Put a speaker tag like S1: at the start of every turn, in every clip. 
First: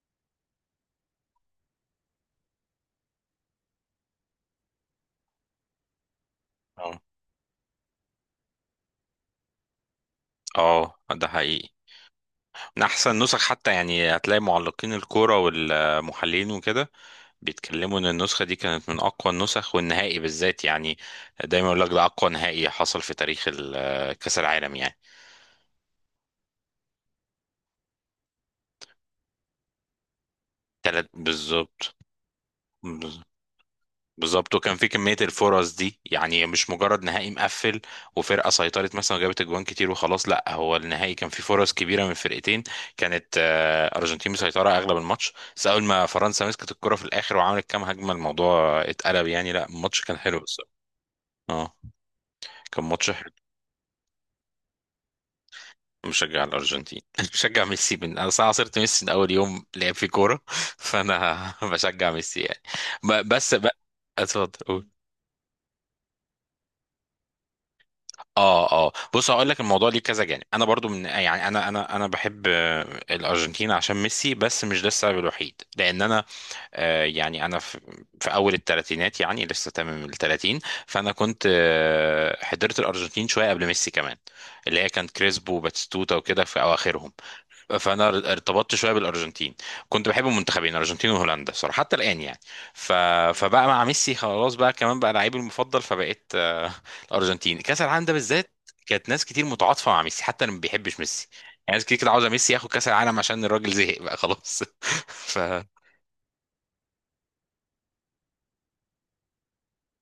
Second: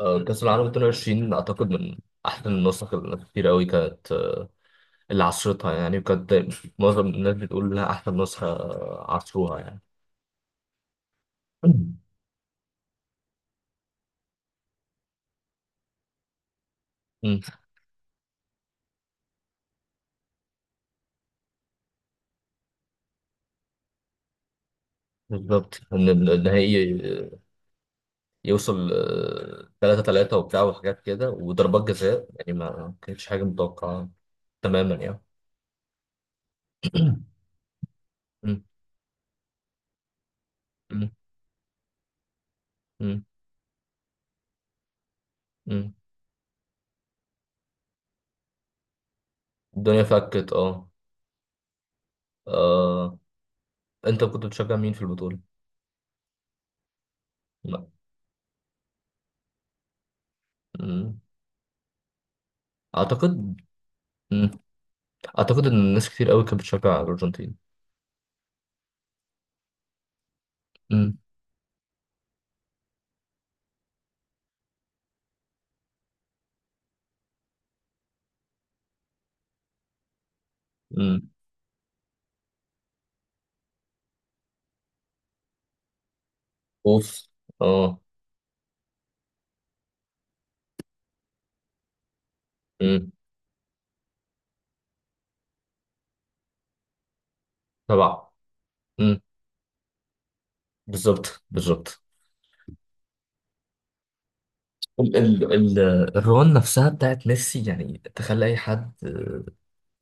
S1: كأس العالم 22 أعتقد من أحسن النسخ اللي كتير أوي كانت، اللي عصرتها يعني، وكانت
S2: اه.
S1: معظم الناس بتقول إنها أحسن نسخة، عصروها يعني.
S2: اه ده حقيقي. من احسن نسخ حتى، يعني هتلاقي معلقين الكوره والمحللين وكده
S1: أمم،
S2: بيتكلموا ان النسخه دي كانت من اقوى النسخ، والنهائي بالذات يعني دايما يقول لك ده اقوى نهائي حصل في تاريخ كاس العالم يعني.
S1: بالظبط إن النهائي آه، يوصل 3-3 وبتاع وحاجات
S2: تلات
S1: كده وضربات
S2: بالظبط،
S1: جزاء، يعني ما كانتش حاجة متوقعة
S2: بالظبط. وكان في
S1: تماما
S2: كمية
S1: يعني.
S2: الفرص دي، يعني مش مجرد نهائي مقفل وفرقة
S1: أمم،
S2: سيطرت مثلا وجابت اجوان كتير وخلاص، لا هو
S1: أمم،
S2: النهائي كان فيه فرص كبيرة من فرقتين.
S1: أمم،
S2: كانت أرجنتين مسيطرة أغلب الماتش، بس أول
S1: أمم.
S2: ما فرنسا مسكت الكرة في الآخر وعملت كام هجمة الموضوع اتقلب، يعني لا الماتش
S1: الدنيا
S2: كان حلو
S1: فكت.
S2: الصراحة.
S1: أه.
S2: اه كان ماتش
S1: آه،
S2: حلو.
S1: أنت كنت بتشجع مين في البطولة؟
S2: مشجع الأرجنتين مشجع
S1: لا.
S2: ميسي. من أنا صراحة صرت ميسي من أول يوم لعب في كورة،
S1: أمم،
S2: فأنا بشجع ميسي يعني. بس
S1: أعتقد
S2: بقى، اتفضل قول.
S1: اعتقد ان الناس كتير قوي كانت بتشجع الارجنتين.
S2: اه اه، بص هقول لك الموضوع ليه كذا جانب. انا برضو من،
S1: امم.
S2: يعني انا بحب الارجنتين عشان ميسي، بس مش ده السبب الوحيد، لان انا يعني انا في اول الثلاثينات يعني لسه تمام ال 30. فانا
S1: امم.
S2: كنت حضرت الارجنتين شويه قبل ميسي كمان، اللي هي كانت كريسبو وباتيستوتا وكده في اواخرهم.
S1: اوف. اه.
S2: فانا ارتبطت شويه بالارجنتين، كنت بحب المنتخبين الارجنتين وهولندا صراحه، حتى الان يعني. ف...
S1: امم.
S2: فبقى مع ميسي خلاص، بقى كمان بقى لعيبي المفضل، فبقيت الارجنتين كاس العالم ده
S1: طبعا.
S2: بالذات. كانت
S1: امم.
S2: ناس كتير متعاطفه مع ميسي حتى اللي ما بيحبش ميسي،
S1: بالظبط،
S2: يعني ناس كتير
S1: بالظبط.
S2: كده عاوزه ميسي ياخد كاس العالم عشان الراجل زهق بقى خلاص.
S1: ال
S2: ف
S1: ال ال الرون نفسها بتاعت ميسي، يعني تخلي اي حد،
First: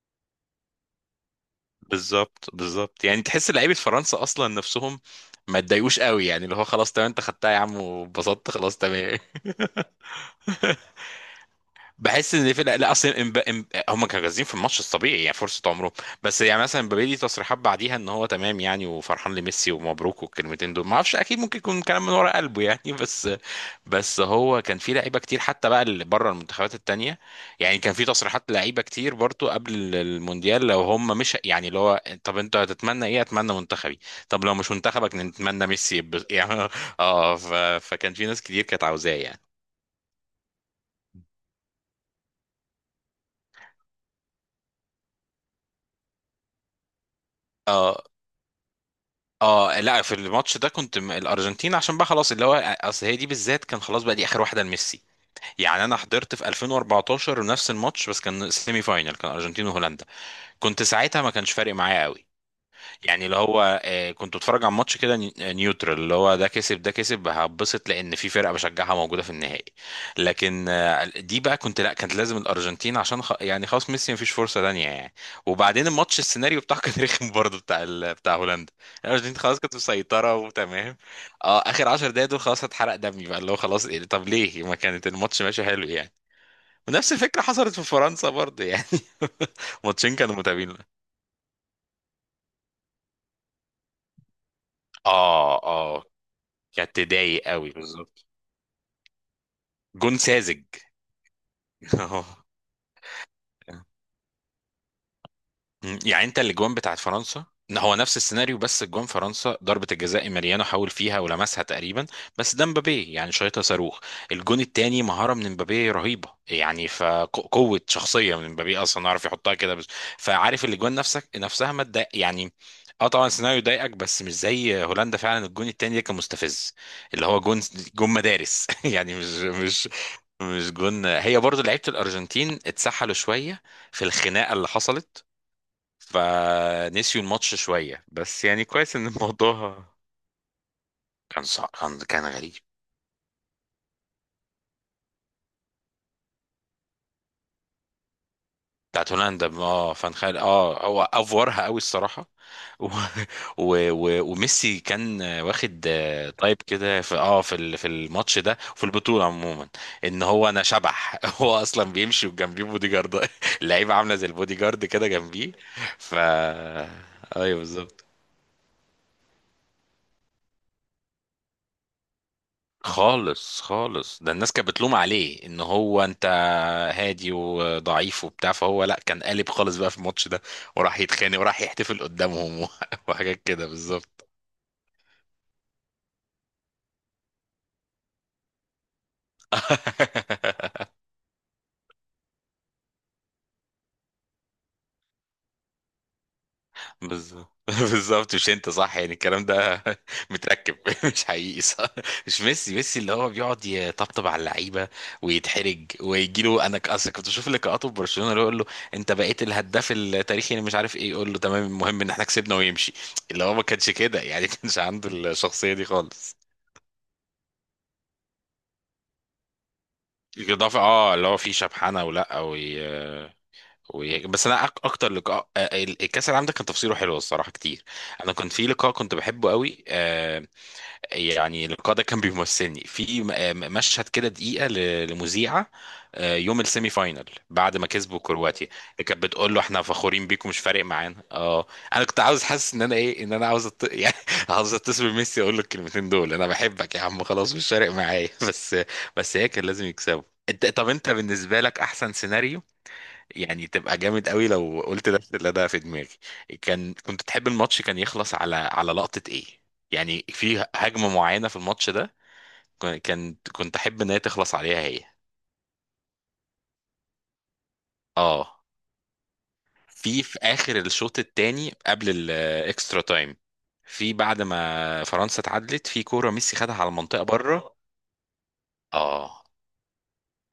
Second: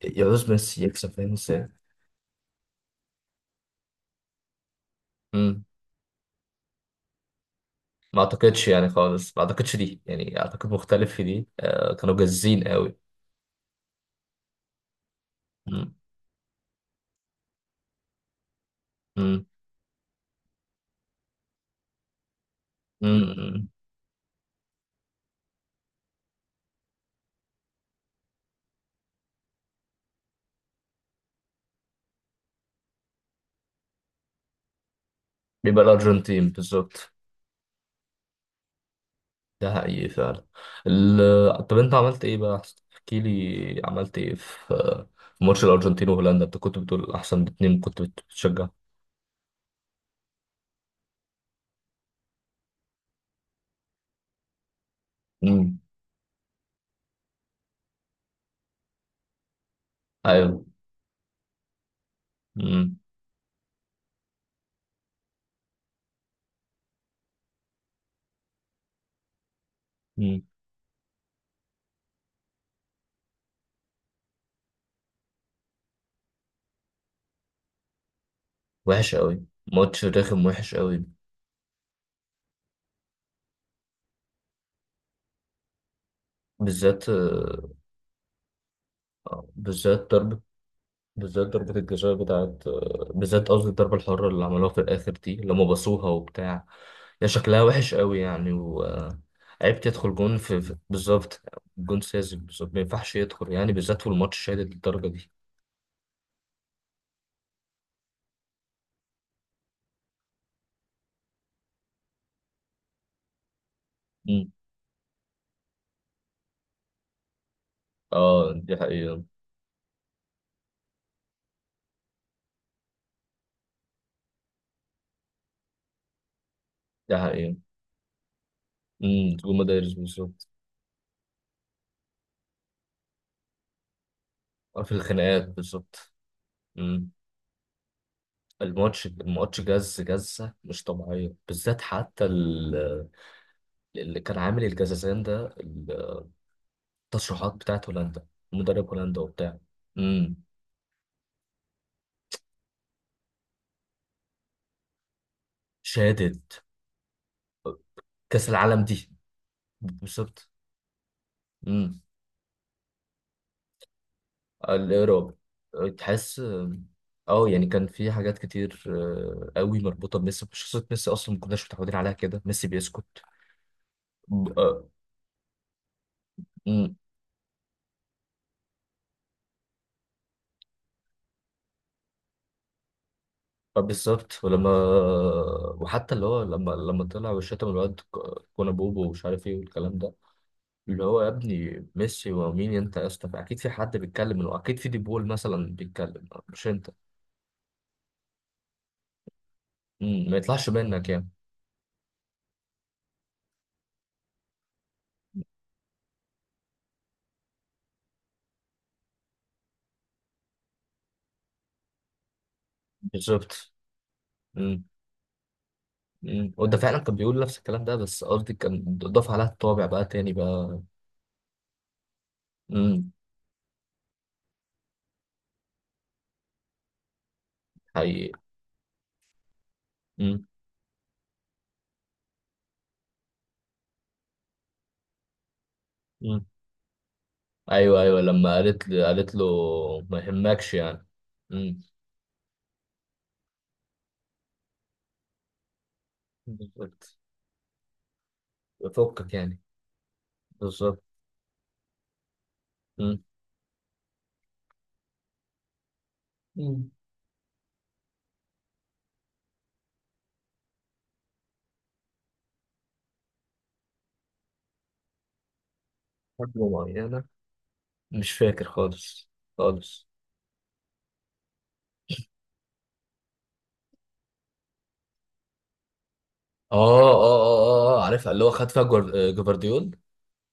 S1: يعوز ميسي يكسب، فاهم ازاي.
S2: بالظبط بالظبط، يعني تحس لعيبه فرنسا اصلا نفسهم ما
S1: امم.
S2: اتضايقوش قوي، يعني اللي هو خلاص تمام انت خدتها يا عم
S1: ما
S2: وبسطت
S1: اعتقدش
S2: خلاص
S1: يعني
S2: تمام.
S1: خالص، ما اعتقدش دي، يعني اعتقد مختلف في دي، كانوا
S2: بحس ان في،
S1: جازين
S2: لا
S1: قوي.
S2: اصلا هم كانوا جاهزين في الماتش الطبيعي يعني فرصه عمرهم.
S1: امم.
S2: بس يعني مثلا مبابي ليه تصريحات بعديها ان هو تمام يعني وفرحان
S1: امم.
S2: لميسي ومبروك والكلمتين دول، ما اعرفش اكيد، ممكن يكون كلام من ورا قلبه يعني
S1: امم.
S2: بس.
S1: أمم.
S2: بس هو كان في لعيبه كتير حتى بقى اللي بره المنتخبات التانيه، يعني كان في تصريحات لعيبه كتير برضو قبل المونديال، لو هم مش يعني اللي هو، طب انت هتتمنى ايه؟ اتمنى منتخبي. طب لو مش منتخبك نتمنى
S1: بيبقى
S2: ميسي،
S1: الارجنتين
S2: يعني
S1: بالظبط.
S2: اه، فكان في ناس كتير كانت عاوزاه يعني.
S1: ده حقيقي فعلا. طب انت عملت ايه بقى؟ احسن احكي لي، عملت ايه في في ماتش الارجنتين وهولندا؟ انت كنت بتقول احسن اتنين كنت
S2: اه
S1: بتشجع.
S2: اه، لا في الماتش ده كنت الارجنتين، عشان بقى خلاص اللي هو، اصل هي دي بالذات كان خلاص بقى دي اخر واحده لميسي.
S1: امم.
S2: يعني انا حضرت في 2014 نفس الماتش بس كان سيمي فاينل، كان ارجنتين وهولندا،
S1: ايوه.
S2: كنت ساعتها ما كانش فارق معايا قوي،
S1: امم.
S2: يعني اللي هو كنت بتفرج على ماتش كده نيوترال، اللي هو ده كسب ده كسب هبسط لان في فرقه بشجعها موجوده في النهائي.
S1: امم.
S2: لكن دي بقى كنت لا كانت لازم الارجنتين عشان يعني خلاص ميسي مفيش فرصه تانيه يعني. وبعدين الماتش السيناريو بتاعه كان رخم برضه بتاع هولندا.
S1: وحش
S2: الارجنتين
S1: قوي.
S2: خلاص كانت
S1: ماتش
S2: مسيطره
S1: رخم وحش
S2: وتمام،
S1: قوي.
S2: اه اخر 10 دقايق دول خلاص هتحرق دمي بقى، اللي هو خلاص طب ليه ما كانت الماتش ماشي حلو يعني.
S1: بالذات،
S2: ونفس الفكره حصلت في فرنسا برضه يعني
S1: بالذات
S2: ماتشين كانوا
S1: ضربة،
S2: متابعين.
S1: بالذات ضربة الجزاء بتاعت، بالذات قصدي الضربة الحرة اللي عملوها في الآخر دي
S2: اه
S1: لما
S2: اه،
S1: باصوها وبتاع.
S2: كانت
S1: يا
S2: تضايق
S1: شكلها
S2: قوي
S1: وحش قوي
S2: بالظبط.
S1: يعني، وعيب تدخل
S2: جون
S1: جون في
S2: ساذج.
S1: بالظبط. جون
S2: اهو.
S1: ساذج بالظبط، ما ينفعش يدخل يعني، بالذات في الماتش شادد للدرجة دي.
S2: مم. يعني انت الاجوان بتاعت فرنسا، إن هو نفس السيناريو، بس اجوان فرنسا ضربة الجزاء ماريانو حاول فيها ولمسها تقريبا، بس ده مبابي يعني شايطة صاروخ.
S1: مم.
S2: الجون التاني مهارة من مبابي رهيبة، يعني فقوة شخصية من
S1: اه دي
S2: مبابي اصلا
S1: حقيقة.
S2: عارف يحطها كده بس. فعارف الاجوان نفسها ما تضايق يعني، اه طبعا السيناريو ضايقك، بس مش زي هولندا فعلا، الجون التاني ده كان مستفز.
S1: دي
S2: اللي هو
S1: حقيقة.
S2: جون، جون مدارس يعني مش
S1: امم. جون
S2: مش
S1: مدارس بالظبط.
S2: مش جون. هي برضو لعيبة الارجنتين اتسحلوا شوية في الخناقة اللي
S1: في
S2: حصلت،
S1: الخناقات بالظبط. مم.
S2: فنسيوا الماتش شوية، بس يعني كويس
S1: الماتش
S2: ان
S1: الماتش
S2: الموضوع،
S1: جز جزة مش طبيعية،
S2: صعب
S1: بالذات
S2: كان كان
S1: حتى
S2: غريب.
S1: اللي كان عامل الجزازان ده، التشريحات بتاعت هولندا، مدرب
S2: بتاعت
S1: هولندا
S2: هولندا،
S1: وبتاع.
S2: اه فان
S1: امم.
S2: خال، اه هو افورها قوي الصراحة و... وميسي كان واخد
S1: شهادة
S2: تايب كده في في الماتش
S1: كأس
S2: ده
S1: العالم
S2: وفي
S1: دي
S2: البطولة عموما، ان
S1: بالظبط.
S2: هو انا شبح هو اصلا
S1: امم.
S2: بيمشي وجنبيه بودي جارد، اللعيبة عاملة زي البودي جارد كده
S1: الإيراد.
S2: جنبيه. ف
S1: تحس. اه،
S2: ايوه
S1: يعني كان
S2: بالظبط،
S1: في حاجات كتير، قوي مربوطة بميسي، شخصية ميسي أصلا ما كناش متعودين عليها كده، ميسي بيسكت.
S2: خالص خالص، ده الناس
S1: ب-
S2: كانت
S1: آه،
S2: بتلوم عليه ان هو انت
S1: امم.
S2: هادي وضعيف وبتاع، فهو لا كان قالب خالص بقى في الماتش ده، وراح يتخانق وراح يحتفل قدامهم، وحاجات كده بالظبط.
S1: بالظبط، ولما، وحتى اللي هو لما طلع وشتم الواد كونا بوبو ومش عارف ايه والكلام ده. اللي هو يا ابني ميسي ومين انت يا اسطى؟ اكيد في حد بيتكلم، اكيد في ديبول مثلا بيتكلم مش انت.
S2: بالظبط. بالظبط مش انت، صح يعني الكلام ده.
S1: مم. ما يطلعش
S2: متركب
S1: منك
S2: مش
S1: يعني.
S2: حقيقي صح. مش ميسي، ميسي اللي هو بيقعد يطبطب على اللعيبه ويتحرج ويجي له، انا اصل كنت بشوف لقاءاته في برشلونه اللي هو يقول له انت بقيت الهداف التاريخي اللي مش عارف ايه، يقول له تمام المهم ان احنا كسبنا ويمشي. اللي هو ما
S1: بالظبط.
S2: كانش كده يعني ما كانش
S1: مم.
S2: عنده الشخصيه دي خالص.
S1: مم. وده فعلا كان بيقول نفس الكلام ده، بس قصدي كان ضاف عليها الطابع بقى تاني
S2: الاضافه
S1: بقى.
S2: اه اللي هو فيه شبحانه ولا
S1: مم.
S2: بس انا اكتر لقاء الكاس العالم ده كان تفصيله حلو الصراحه كتير.
S1: حقيقي.
S2: انا كنت في لقاء كنت بحبه قوي.
S1: مم.
S2: يعني اللقاء ده كان بيمثلني في مشهد كده دقيقة لمذيعة
S1: مم.
S2: يوم السيمي فاينل، بعد ما
S1: ايوه
S2: كسبوا
S1: ايوه لما
S2: كرواتيا،
S1: قالت
S2: اللي
S1: لي،
S2: كانت
S1: قالت له
S2: بتقول له احنا
S1: ما
S2: فخورين بيكم مش
S1: يهمكش
S2: فارق
S1: يعني.
S2: معانا اه.
S1: مم.
S2: انا كنت عاوز، حاسس ان انا ايه، ان انا عاوز يعني عاوز اتصل بميسي اقول له الكلمتين دول، انا بحبك يا
S1: بالظبط.
S2: عم خلاص مش فارق معايا بس.
S1: فكك
S2: بس هي
S1: يعني.
S2: كان لازم يكسبوا. انت طب
S1: بالظبط.
S2: انت بالنسبة لك احسن سيناريو،
S1: مم.
S2: يعني تبقى جامد قوي لو قلت نفس اللي ده في دماغي.
S1: مم.
S2: كنت تحب الماتش كان يخلص على على لقطة ايه؟ يعني في هجمة معينة في الماتش ده، كان كنت احب ان هي تخلص عليها هي.
S1: حاجة معينة. مش
S2: اه،
S1: فاكر خالص. خالص.
S2: في في اخر الشوط الثاني قبل الاكسترا تايم، في بعد ما فرنسا اتعادلت، في كورة ميسي خدها على
S1: اه اه
S2: المنطقة
S1: اه
S2: بره.
S1: اه عارفها، اللي هو خد فيها
S2: اه
S1: جفارديول،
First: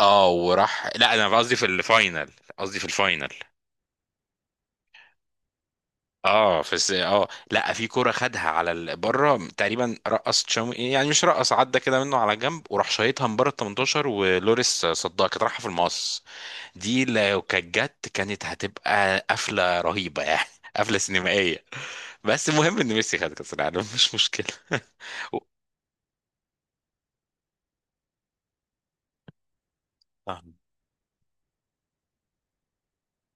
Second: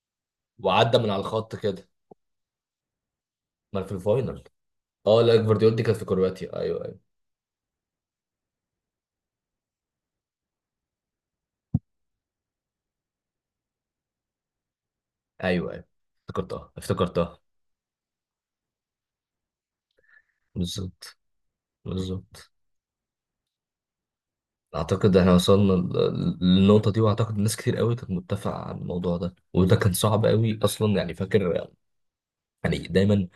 S2: اه، وراح
S1: وعدى من
S2: لا
S1: على
S2: انا
S1: الخط
S2: قصدي في
S1: كده.
S2: الفاينل، قصدي في الفاينل.
S1: ما في الفاينل. اه لا، جفارديول دي كانت في كرواتيا. ايوه أيوه.
S2: اه لا، في كرة خدها على بره تقريبا، رقص تشاومي يعني مش رقص، عدى كده منه على جنب وراح شايطها من بره ال 18، ولوريس صدها كانت رايحة في
S1: ايوه ايوه
S2: المقص.
S1: افتكرتها
S2: دي
S1: افتكرتها.
S2: لو كانت جت كانت هتبقى قفلة رهيبة يعني قفلة
S1: بالظبط.
S2: سينمائية. بس
S1: بالظبط.
S2: المهم ان ميسي خد كأس العالم مش مشكلة.
S1: اعتقد احنا
S2: و-
S1: وصلنا للنقطه دي، واعتقد ناس كتير قوي كانت متفقه على الموضوع ده، وده كان صعب
S2: آه،
S1: قوي اصلا يعني فاكر. يعني دايما،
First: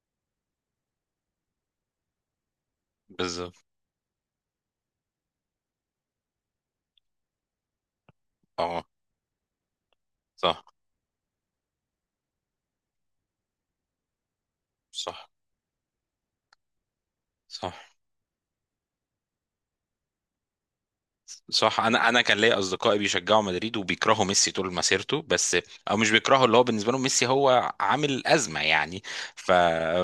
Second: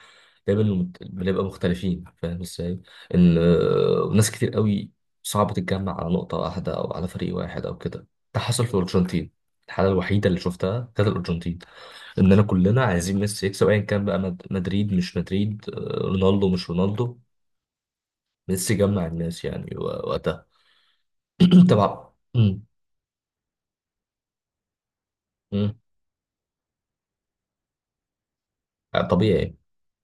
S1: دايما بنبقى مختلفين، فاهم ازاي. ان
S2: بالظبط
S1: ناس كتير قوي صعب تتجمع على نقطه واحده، او على فريق واحد او كده. ده حصل في
S2: اه.
S1: الارجنتين. الحاله الوحيده اللي
S2: صح
S1: شفتها كانت الارجنتين. اننا كلنا عايزين ميسي يكسب، ايا كان بقى مدريد مش
S2: صح
S1: مدريد، رونالدو مش رونالدو.
S2: صح
S1: ميسي جمع الناس يعني و- وقتها.
S2: صح انا،
S1: طبعا.
S2: انا كان ليا
S1: مم.
S2: اصدقائي بيشجعوا مدريد وبيكرهوا ميسي طول مسيرته، بس
S1: مم.
S2: او مش بيكرهوا، اللي هو بالنسبه لهم ميسي هو عامل ازمه يعني. ف...
S1: طبيعي.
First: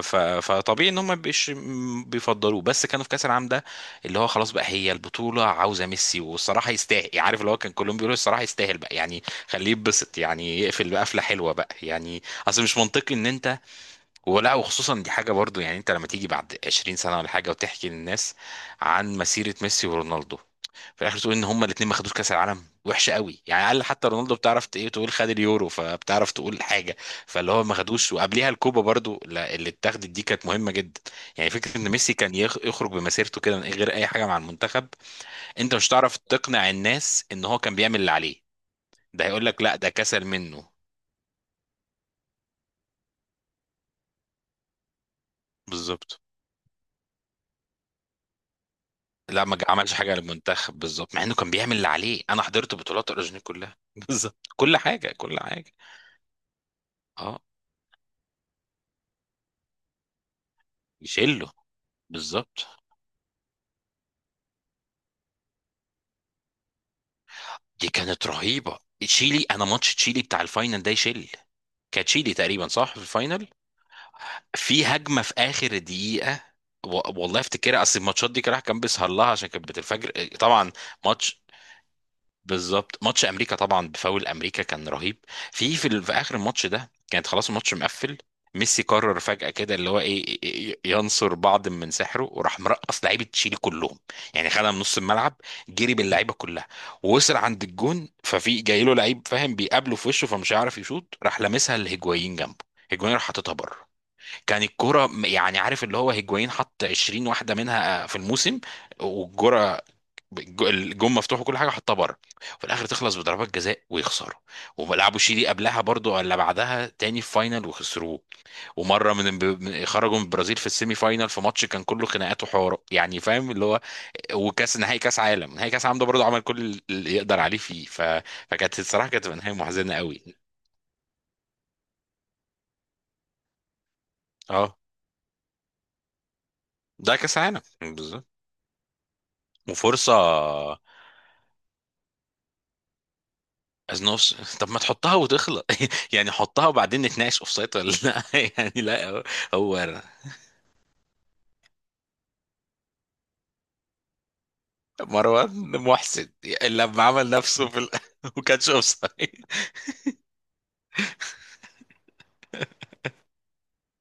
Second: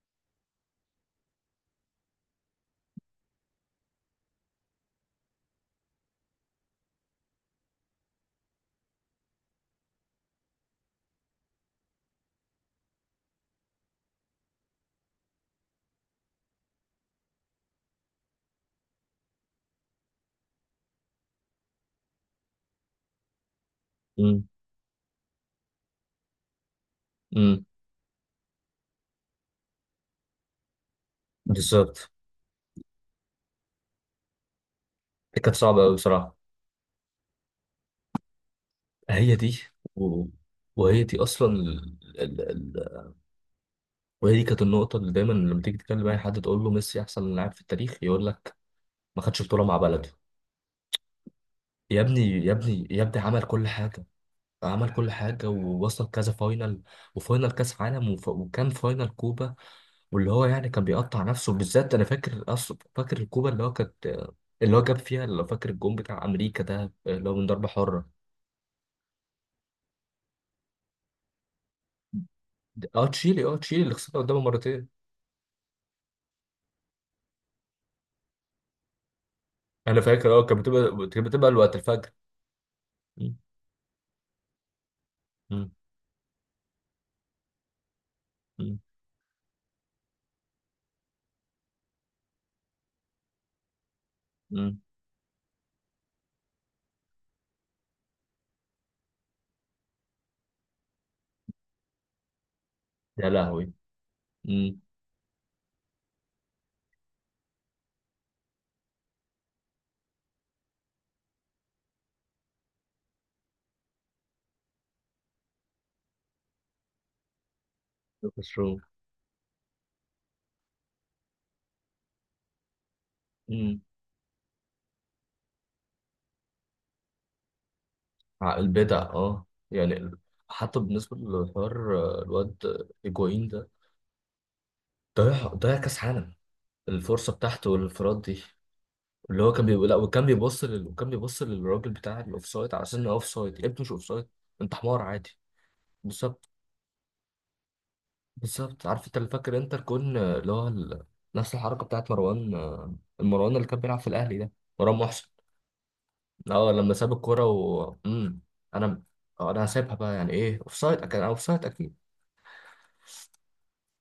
S2: فطبيعي ان هم ما بيش... م- بيفضلوه، بس كانوا في كاس العالم ده اللي هو خلاص بقى هي البطوله عاوزه ميسي، والصراحه يستاهل يعني، عارف اللي هو كان كلهم بيقولوا الصراحه يستاهل بقى يعني، خليه يتبسط يعني يقفل بقفله حلوه بقى يعني. اصل مش منطقي ان انت، ولا وخصوصا دي حاجه برضو، يعني انت لما تيجي بعد 20 سنه ولا حاجه وتحكي للناس عن مسيره ميسي ورونالدو، في الاخر تقول ان هما الاثنين ما خدوش كاس العالم، وحشه قوي يعني. اقل حتى رونالدو
S1: مم.
S2: بتعرف ايه تقول، خد اليورو فبتعرف تقول حاجه. فاللي هو
S1: مم.
S2: ما خدوش، وقبليها الكوبا برضو اللي اتاخدت دي كانت مهمه جدا. يعني فكره ان
S1: بالظبط.
S2: ميسي كان يخرج بمسيرته كده من غير اي حاجه مع المنتخب،
S1: دي كانت
S2: انت
S1: صعبة
S2: مش
S1: أوي
S2: هتعرف
S1: بصراحة.
S2: تقنع الناس ان هو كان بيعمل اللي عليه، ده
S1: هي
S2: هيقول
S1: دي.
S2: لك لا ده
S1: و...
S2: كسل منه.
S1: وهي دي أصلا وهي دي كانت النقطة اللي دايما لما تيجي تكلم أي
S2: بالظبط.
S1: حد، تقول له ميسي أحسن لاعب في التاريخ، يقول لك ما خدش
S2: لا ما
S1: بطولة مع
S2: عملش
S1: بلده.
S2: حاجه للمنتخب بالظبط، مع انه كان بيعمل اللي
S1: يا ابني
S2: عليه. انا
S1: يا
S2: حضرت
S1: ابني يا
S2: بطولات
S1: ابني
S2: الارجنتين
S1: عمل كل
S2: كلها
S1: حاجة.
S2: بالظبط، كل
S1: عمل كل
S2: حاجه كل
S1: حاجة
S2: حاجه
S1: ووصل كذا فاينل،
S2: اه
S1: وفاينل كأس عالم، وكان فاينل كوبا. واللي هو يعني كان بيقطع نفسه،
S2: يشيله،
S1: بالذات انا فاكر
S2: بالظبط.
S1: اصلا فاكر الكوره اللي هو كانت، اللي هو جاب فيها لو فاكر الجون بتاع امريكا ده، اللي هو من ضربه
S2: دي
S1: حره.
S2: كانت رهيبة تشيلي، انا ماتش تشيلي بتاع الفاينل ده يشيل، كانت تشيلي تقريبا
S1: ده
S2: صح في
S1: اه تشيلي،
S2: الفاينل.
S1: اه تشيلي اللي خسرنا قدامه
S2: في
S1: مرتين.
S2: هجمة في اخر دقيقة، والله افتكرها، اصل الماتشات دي كراح كان بيسهر لها عشان كانت
S1: انا
S2: بتنفجر
S1: فاكر اه كانت
S2: طبعا.
S1: بتبقى، كانت
S2: ماتش
S1: بتبقى الوقت الفجر.
S2: بالظبط، ماتش
S1: مم.
S2: امريكا طبعا بفاول امريكا كان رهيب.
S1: مم.
S2: في في اخر الماتش ده كانت خلاص الماتش مقفل،
S1: مم.
S2: ميسي قرر فجأة كده اللي هو ايه ينصر بعض من سحره وراح مرقص لعيبه تشيلي كلهم، يعني خدها من
S1: مم.
S2: نص الملعب، جري باللعيبه كلها، ووصل عند الجون، ففي جاي له لعيب فاهم بيقابله في وشه فمش هيعرف يشوط، راح لامسها لهيجوايين جنبه، هيجوايين راح
S1: يا
S2: حاططها
S1: لهوي.
S2: بره. كان
S1: مم.
S2: الكرة يعني عارف اللي هو هيجوايين حط 20 واحدة منها في الموسم. والكرة، الجون مفتوح وكل حاجه حطها بره، وفي الاخر تخلص بضربات جزاء ويخسروا. ولعبوا شيلي قبلها برضو ولا بعدها تاني في فاينل وخسروه.
S1: لوكاس رو.
S2: ومره خرجوا من البرازيل في السيمي فاينل في ماتش كان كله خناقات وحوارات يعني، فاهم اللي
S1: مم.
S2: هو. وكاس نهائي كاس عالم نهائي كاس عالم ده برضو عمل كل اللي يقدر عليه فيه.
S1: عقل
S2: فكانت
S1: بدع
S2: الصراحه كانت تبقى
S1: اه
S2: نهايه محزنه
S1: يعني
S2: قوي.
S1: حتى بالنسبه للحوار، الواد ايجوين ده
S2: اه
S1: ضيع ضيع كاس عالم،
S2: ده
S1: الفرصه
S2: كاس عالم
S1: بتاعته والانفراد
S2: بالظبط.
S1: دي. اللي هو كان بيقول لا
S2: وفرصه
S1: وكان بيبص وكان بيبص للراجل بتاع الاوف سايد. على سن اوف سايد يا ابني، مش اوف سايد.
S2: ازنوفس، طب
S1: انت
S2: ما
S1: حمار
S2: تحطها
S1: عادي.
S2: وتخلص يعني
S1: بالظبط.
S2: حطها وبعدين نتناقش اوف سايد ولا لا يعني
S1: بالظبط عارف انت
S2: لا.
S1: اللي فاكر انت
S2: هو
S1: الكون، اللي هو نفس الحركه بتاعت مروان، المروان اللي كان بيلعب في الاهلي ده. مروان محسن.
S2: مروان محسن
S1: اه لما
S2: لما
S1: ساب
S2: عمل
S1: الكوره
S2: نفسه في
S1: و
S2: وكانش اوف
S1: انا
S2: سايد.
S1: انا هسيبها بقى، يعني ايه اوف سايد، كان اوف سايد اكيد.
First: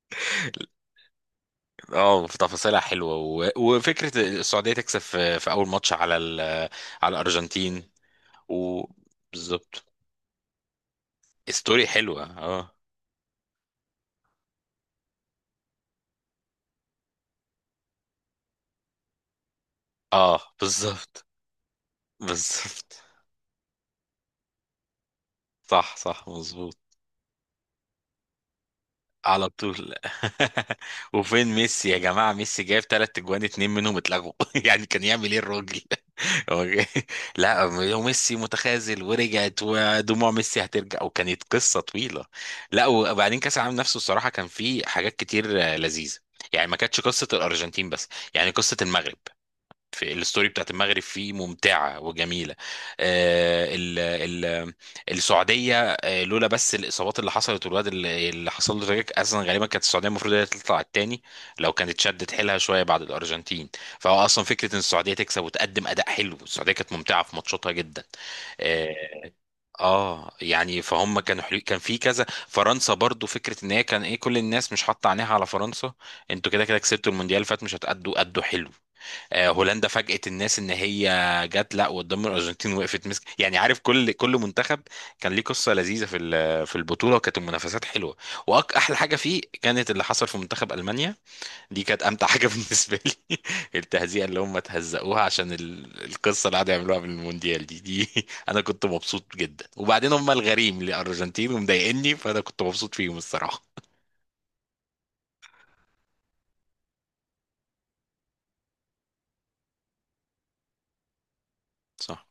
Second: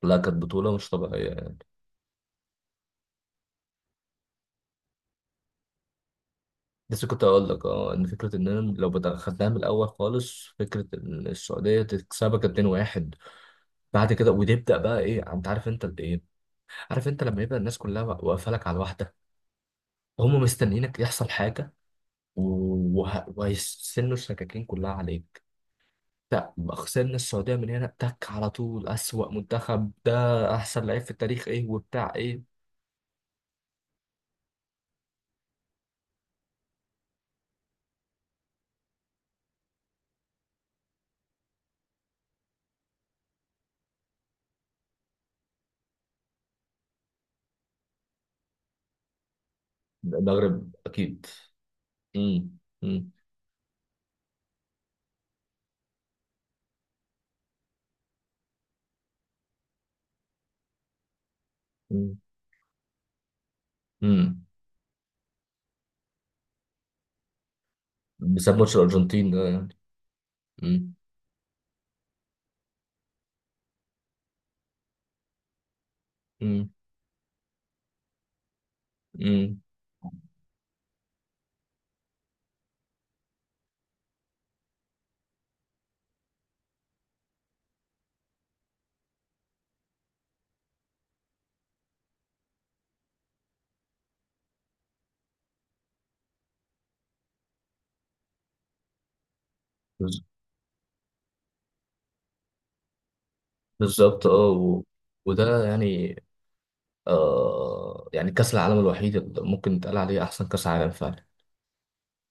S1: لا كانت بطوله مش طبيعيه يعني.
S2: اه، في تفاصيلها حلوه وفكره السعوديه تكسب في اول ماتش على
S1: بس
S2: على
S1: كنت اقول لك
S2: الارجنتين.
S1: اه ان فكره اننا
S2: و
S1: لو خدناها من
S2: بالظبط.
S1: الاول خالص، فكره ان السعوديه
S2: ستوري حلوه
S1: تكسبك
S2: اه.
S1: 2-1 بعد كده، وتبدا بقى ايه انت عارف انت قد ايه. عارف انت لما يبقى الناس كلها واقفه لك على الواحده، هم
S2: اه
S1: مستنيينك
S2: بالظبط،
S1: يحصل حاجه،
S2: بالظبط،
S1: وهيسنوا السكاكين كلها عليك.
S2: صح، صح
S1: لا
S2: مظبوط.
S1: خسرنا السعوديه من هنا تك على طول اسوأ
S2: على
S1: منتخب
S2: طول.
S1: ده. احسن لعيب في
S2: وفين
S1: التاريخ ايه
S2: ميسي يا
S1: وبتاع
S2: جماعه؟
S1: ايه.
S2: ميسي جايب ثلاث اجوان اتنين منهم اتلغوا يعني كان يعمل ايه الراجل؟ أوكي. لا وميسي متخاذل، ورجعت ودموع ميسي هترجع، وكانت قصة طويلة. لا وبعدين كأس العالم نفسه الصراحة كان فيه حاجات كتير لذيذة، يعني ما كانتش قصة الأرجنتين بس، يعني قصة المغرب، في الستوري بتاعت
S1: المغرب
S2: المغرب
S1: اكيد.
S2: فيه ممتعة
S1: امم.
S2: وجميلة.
S1: امم.
S2: آه، ال ال السعودية، لولا بس الإصابات اللي حصلت والواد اللي حصل له تراجيك، أصلا غالبا كانت السعودية المفروض هي تطلع التاني لو كانت
S1: امم.
S2: شدت حيلها شوية بعد الأرجنتين. فهو أصلا
S1: امم.
S2: فكرة إن السعودية تكسب وتقدم أداء حلو، السعودية كانت ممتعة في ماتشاتها جدا.
S1: بسبب ماتش الارجنتين
S2: آه،
S1: ده يعني.
S2: اه يعني
S1: امم.
S2: فهم كانوا حلو، كان في كذا. فرنسا برضو فكره ان هي كان ايه، كل الناس مش حاطه عينيها على فرنسا، انتوا كده
S1: امم.
S2: كده كسبتوا المونديال اللي فات مش هتأدوا، أدوا حلو.
S1: امم.
S2: هولندا فاجأت الناس ان هي جت لا وقدام الارجنتين وقفت مسك، يعني عارف كل منتخب كان ليه قصه لذيذه في في البطوله، وكانت المنافسات حلوه. واحلى حاجه فيه كانت اللي حصل في منتخب المانيا، دي كانت امتع حاجه بالنسبه لي. التهزيئه اللي هم تهزقوها عشان القصه اللي قعدوا يعملوها بالمونديال دي انا كنت مبسوط جدا، وبعدين هم الغريم للارجنتين ومضايقني فانا كنت مبسوط فيهم الصراحه.
S1: بالظبط. اه وده يعني. آه يعني كأس العالم الوحيد اللي ممكن يتقال عليه أحسن كأس عالم فعلا.
S2: صح